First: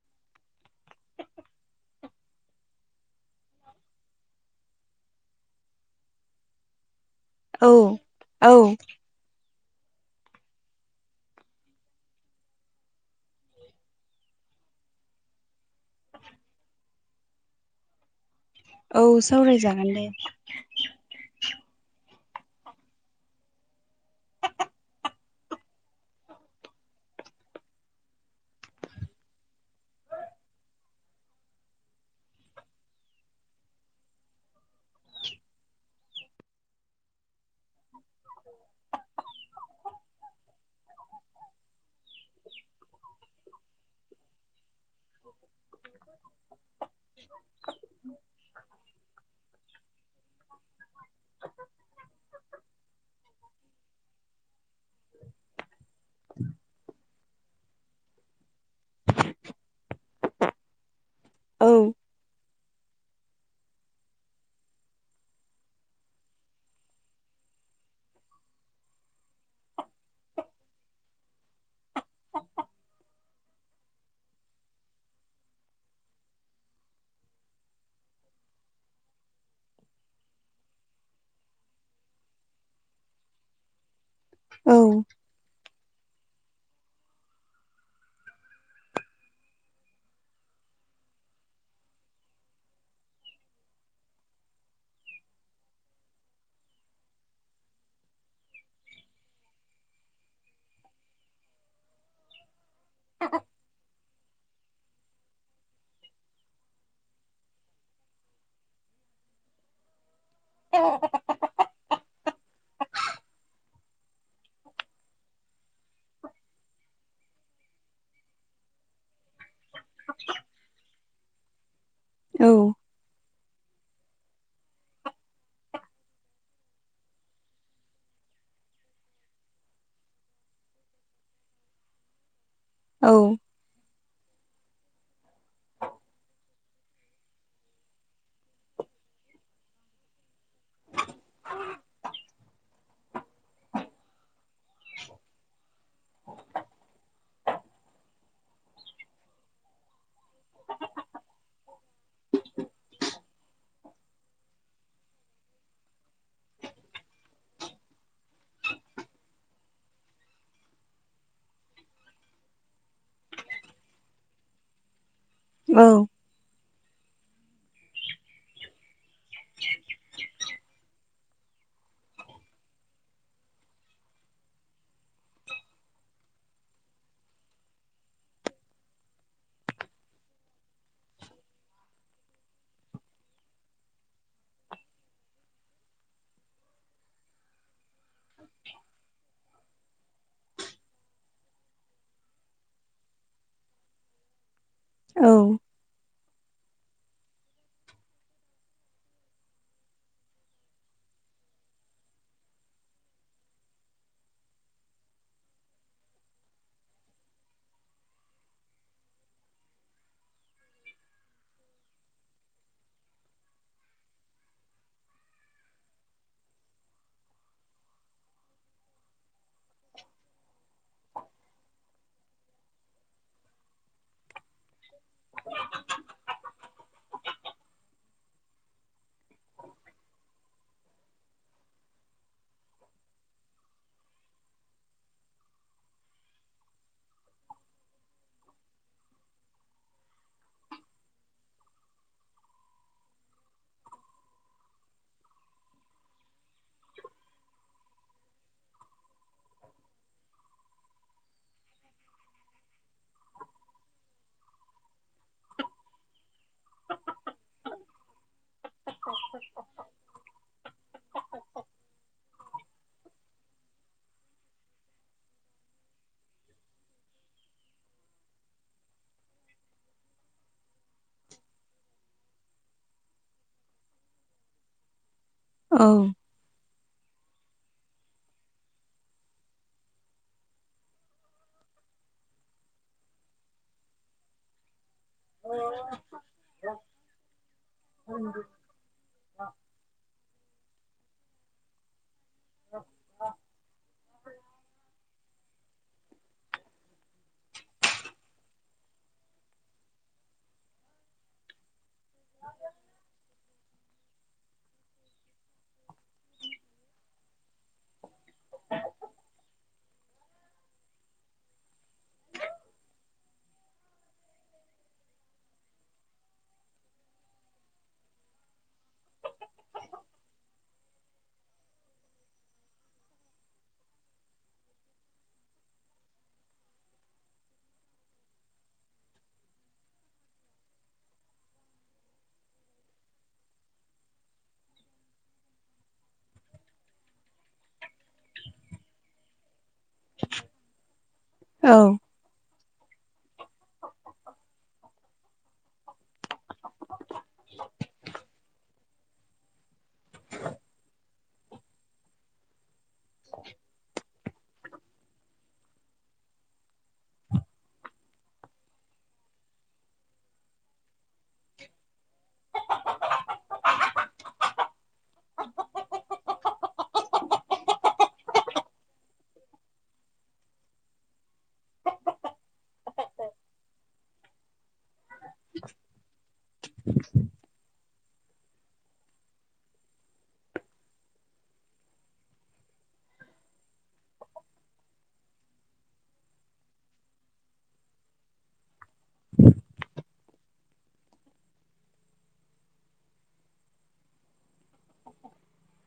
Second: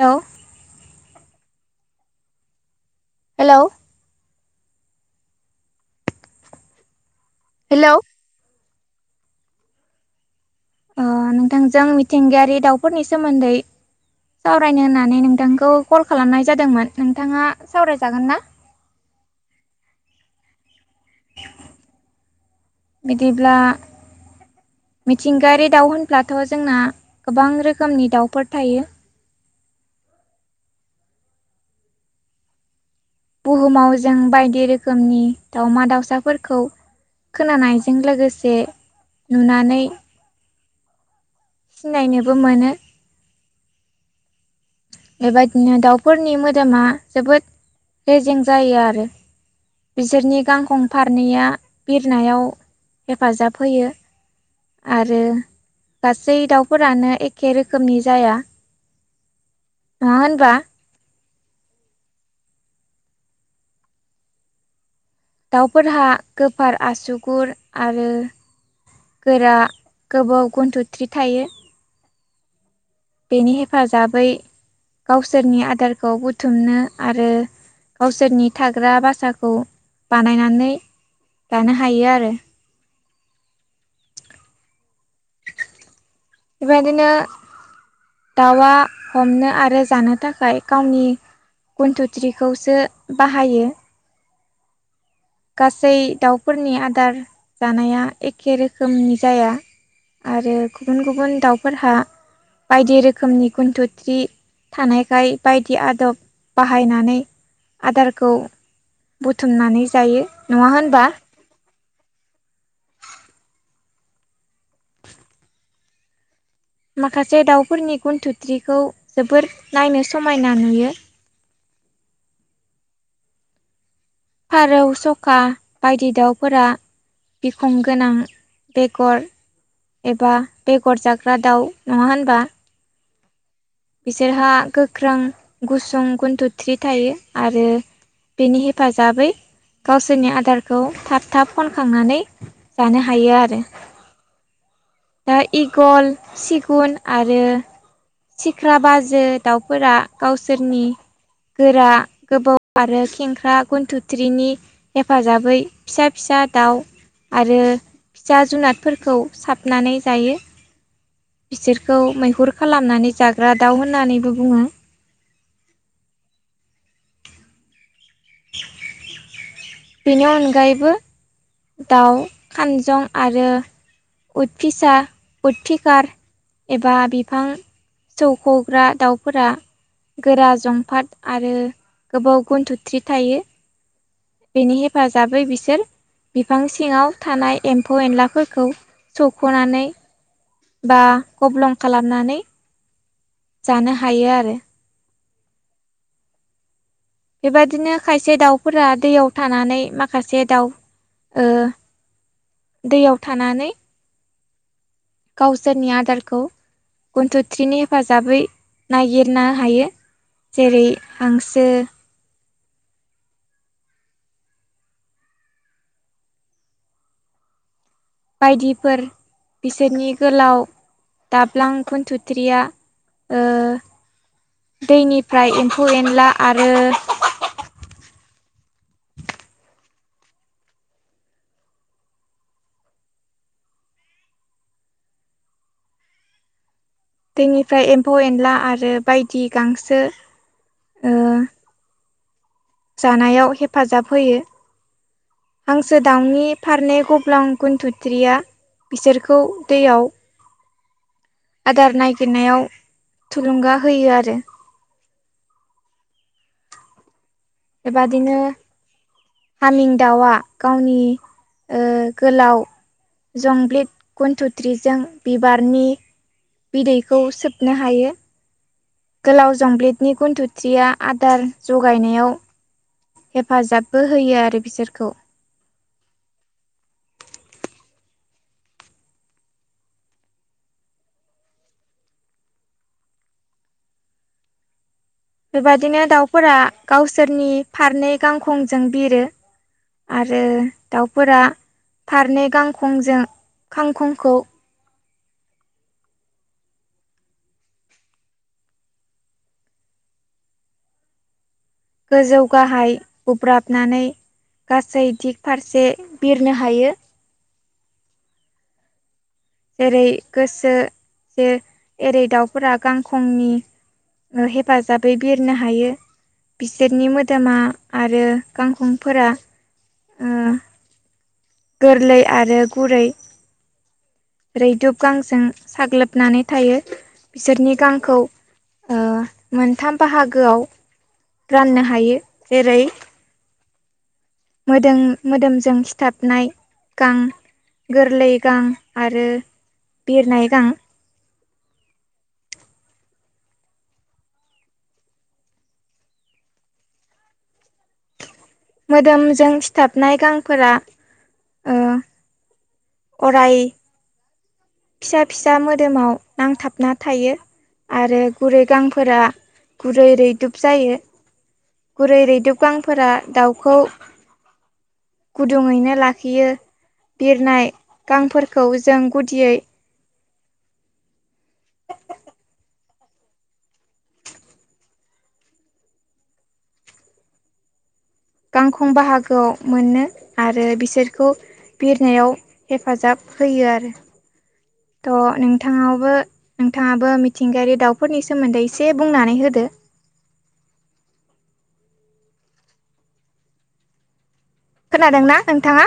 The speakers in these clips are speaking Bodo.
हेल' हेलौ औ हेलौ औ नोंथांजों मिथिंगायारि दाउफोरनि सोमोन्दै सावरायनो होननानै नोंथांखौ कल खालामनाय जादोंमोन नोंथाङा सावरायजागोन ना औ सावरायजागोन दे। बिदिब्ला मिथिंगायारि दाउ होनब्लाथ' जोंना गोबां रोखोमनि दाउफोर थायो बुहुमाव जों बायदि रोखोमनि दाावमा दाउसाफोरखौ खोनानायजों लोगोसे नुनानै सिनायनोबो मोनो। बेबायदिनो दाउफोरनि मोदोमा जोबोद रेजें जायो आरो बिसोरनि गांखं फारनैया बिरनायाव हेफाजाब होयो। आरो गासै दाउफोरानो एखे रोखोमनि जाया नङा होनबा? औ दाउफोरहा गोफार आसुगुर आरो गोरा गोबोव गुनथ्रुथ्रि थायो ‌। बेनि हेफाजाबै गावसोरनि आदारखौ बुथुमनो आरो गावसोरनि थाग्रा भासाखौ बानायनानै लानो हायो आरो। औ बेबायदिनो दाउआ हमनो आरो जानो थाखाय गावनि गुनथ्रुथ्रिखौसो बाहायो। गासै दाउफोरनि आदार जानाया एखे रोखोमनि जाया। आरो गुबुन गुबुन दाउफोरहा बायदि रोखोमनि गुनथ्रुथ्रि थानायखाय बायदि आदब बाहायनानै आदारखौ बुथुमनानै जायो नङा होनबा? माखासे दाउफोरनि गुनथ्रुथ्रिखौ जोबोर नायनो समायना नुयो। औ। फारौ सका बायदि दाउफोरा बिखं गोनां बेगर एबा बेगर जाग्रा दाउ नङा होनबा? औ बिसोरहा गोख्रों गुसुं गुनथ्रुथ्रि थायो आरो बेनि हेफाजाबै गावसोरनि आदारखौ थाब थाब खनखांनानै जानो हायो आरो। दा इगल सिगुन आरो सिख्रा बाजो दाउफोरा गावसोरनि गोरा गोबाव आरो खेंख्रा गुनथ्रुथ्रिनि हेफाजाबै फिसा फिसा दाउ आरो फिसा जुनादफोरखौ साबनानै जायो। बिसोरखौ मैहुर खालामनानै जाग्रा दाउ होननानैबो बुङो। औ। [inaudible] बेनि अनगायैबो दाउ खानजं आरो उद फिसा उद‌ फिकार एबा बिफां जौख'ग्रा दाउफोरा गोरा जंफाद आरो गोबोव गुनथ्रुथ्रि थायो‌। बेनि हेफाजाबै बिसोर बिफां सिङाव थानाय एम्फौ एनलाफोरखौ सौ खनानै बा गब्लं खालामनानै जानो हायो आरो। औ बेबादिनो खायसे दाउफोरा दैयाव थानानै माखासे दाउ ओ दैयाव थानानै गावसोरनि आदारखौ गुनथ्रुथ्रिनि हेफाजाबै नागिरनो हायो। जेरै हांसो बायदिफोर बिसोरनि गोलाव दाब्लां गुनथ्रुथ्रिया ओ दैनिफ्राय एम्फौ एनला आरो दैनिफ्राय एम्फौ एनला आरो बायदि गांसो ओ जानायाव हेफाजाब होयो। हांसो दाउनि फारनै गब्लं गुनथ्रुथ्रिया बिसोरखौ दैयाव आदार नायागिरनायाव थुलुंगा होयो आरो। बेबादिनो हामिं दाउआ गावनि गोलाव जंब्लिद गुनथुथ्रिजों बिबारनि बिदैखौ सोबनो हायो। गोलाव जंब्लिदनि गुन्थुथिया आदार जगायनायाव हेफाजाबबो होयो आरो बिसोरखौ औ बेबादिनो दाउफोरा गावसोरनि फारनै गांखंजों बिरो। आरो दाउफोरा फारनै गांखंजों खांखंखौ गोजौ गाहाय बुब्राबनानै गासै दिग फारसे बिरनो हायो जेरै गोसो जे एरै दाउफोरा गांखंनि हेफाजाबै बिरनो हायो। बिसोरनि मोदोमा आरो गांखंफोरा गोरलै आरो गुरै। रैदुब गांजों साग्लोबनानै थायो बिसोरनि गांखौ ओ मोनथाम बाहागोआव राननो हायो जेरै मोदोम-मोदोमजों सिथाबनाय गां गोरलै गां आरो बिरनाय गां। औ मोदोमजों सिथाबनाय गांफोरा अराय फिसा फिसा मोदोमाव नांथाबना थायो। आरो गुरै गांफोरा गुरै रैदुब जायो। गुरै रैदुब गांफोरा दाउखौ गुदुङैनो लाखियो बिरनाय गांफोरखौ जों गुदियै गांखं बाहागोआव मोनो आरो बिसोरखौ बिरनायाव हेफाजाब होयो आरो थ नोंथाङाबो नोंथाङाबो मिथिंगायारि दाउफोरनि सोमोन्दै एसे बुंनानै होदो। खोनादोंना नोंथाङा?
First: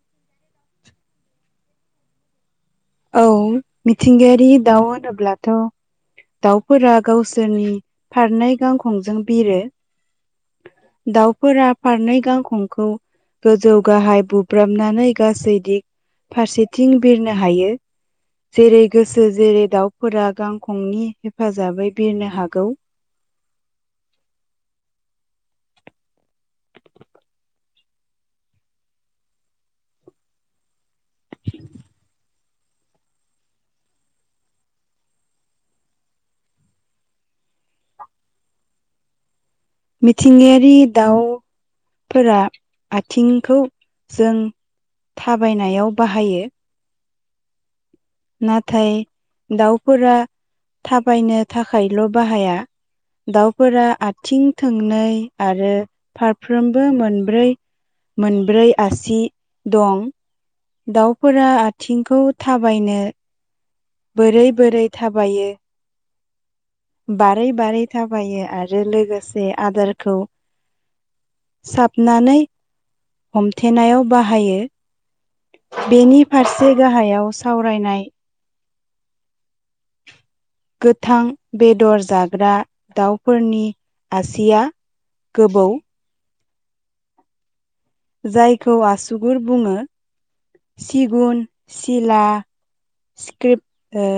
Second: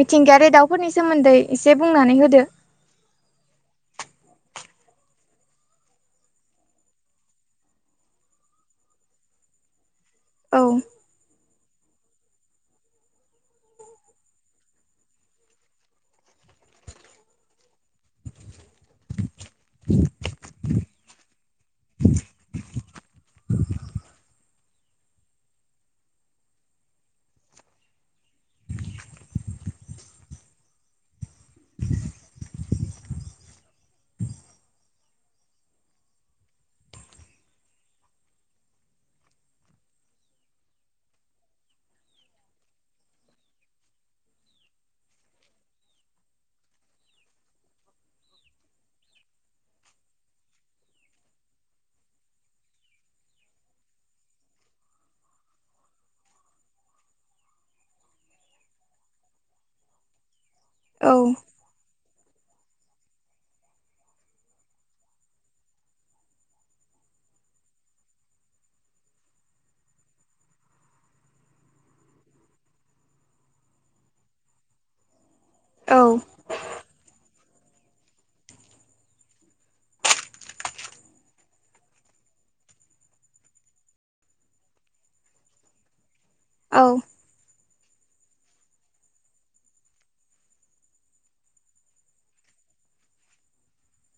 मिथिंगायारि दाउफोरनि सोमोन्दै एसे बुंनानै होदो। औ मिथिंगायारि दाउ होनोब्लाथ' दाउफोरा गावसोरनि फारनै गांखंजों बिरो। औ दाउ फोरा फारनै गांखंखौ गोजौ गाहाय बुब्रामनानै गासै दिग फारसेथिं बिरनो हायो। जेरै गोसो जेरै दावउफोरा गांखंनि हेफाजाबै बिरनो हागौ। [inaudible] मिथिंगायारि दाउ फोरा आथिंखौ जों थाबायनायाव बाहायो। नाथाय दाउफोरा थाबायनो थाखायल' बाहाया। दाउफोरा आथिं थोंनै आरो फारफ्रोमबो मोनब्रै मोनब्रै आसि दं। औ दाउफोरा आथिंखौ थाबायनो बोरै बोरै थाबायो बारै बारै थाबायो आरो लोगोसे आदारखौ साबनानै हमथेनायाव बाहायो औ बेनि फारसे गाहायाव सावरायनाय गोथां बेदर जाग्रा दाउफोरनि आसिया गोबौ। औ जायखौ आसुगुर बुङो। सिगुन, सिला, स्क्रिप ओ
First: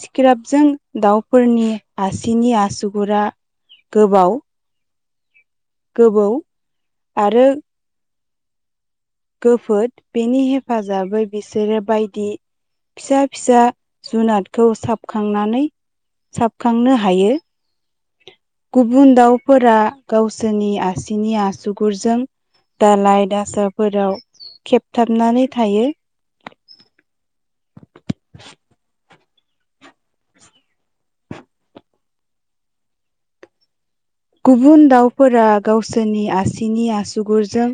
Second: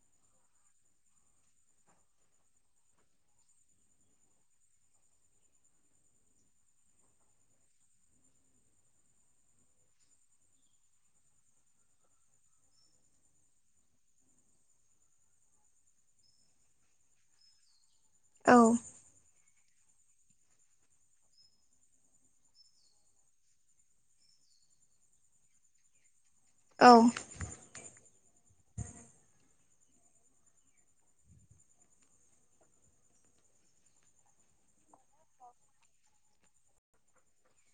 सिक्राबजों दाउफोरनि आसिनि आसुगुरा गोबाव गोबौ आरो गोफोद बेनि हेफाजाबै बिसोरो बायदि फिसा फिसा जुनादखौ साबखांनानै साबखांनो हायो। औ बु दाउफोरा गावसोरनि आसिनि आसुगुरजों दालाइ दासाफोराव खेबथाबनानै थायो। औ गुबुन दाउफोरा गावसोरनि आसिनि आसुगुरजों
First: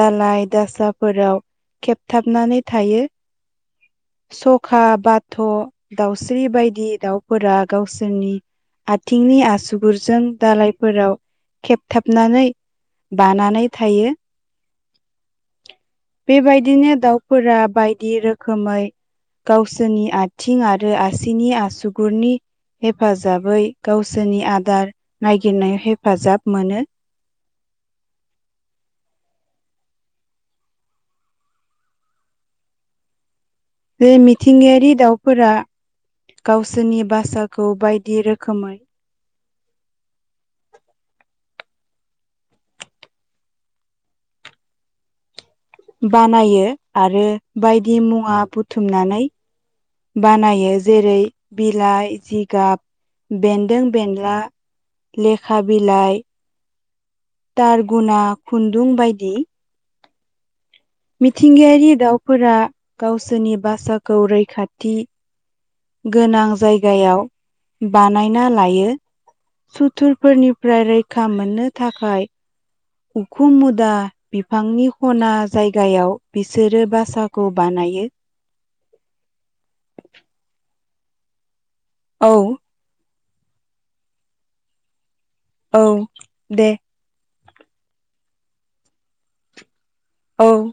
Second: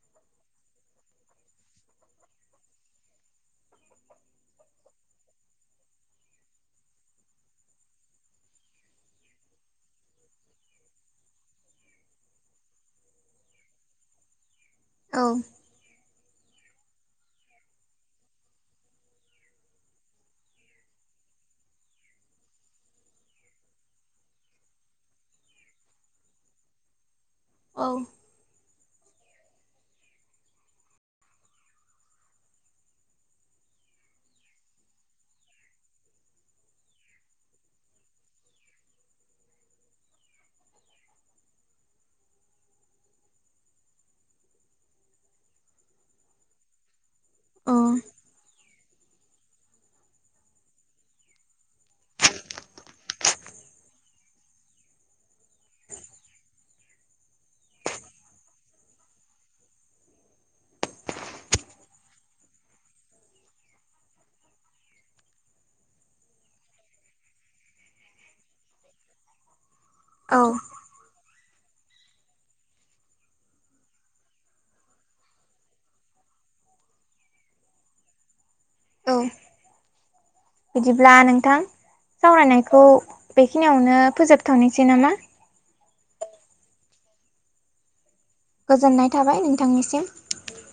दालाइ दासाफोराव खेबथाबनानै थायो। सखा बाथ' दाउस्रि बायदि दाउफोरा गावसोरनि आथिंनि आसुगुरजों दालायफ फोराव खेबथाबनानै बानानै थायो। औ बेबायदिनो दाउफोरा बायदि रोखोमै गावसोरनि आथिं आरो आसिनि आसुगुरनि हेफाजाबै गावसोरनि आदार गिनाय हेफाजाब मोनो। औ बे मिथिंगायारि दाउफोरा गावसोरनि बासाखौ बायदि रोखोमै बानायो आरो औ बायदि मुवा बुथुमनानै बानायो जेरै बिलाइ जिगाब बेन्दों बेनला लेखा बिलाइ तार गुना खुन्दुं बायदि मिथिंगायारि दाउफोरा गावसोरनि बासाखौ रैखाथि गोनां जायगायाव बानायना लायो। औ सुथुरफोरनिफ्राय रैखा मोननो थाखाय उखुम मुदा बिफांनि खना जायगायाव बिसोरो बासाखौ बानायो। औ बिदिब्ला नोंथां औ सावरायनायखौ बेखिनियावनो फोजोबथ'निसै नामा? औ दे गोजोननाय थाबाय नोंथांनिसिम। औ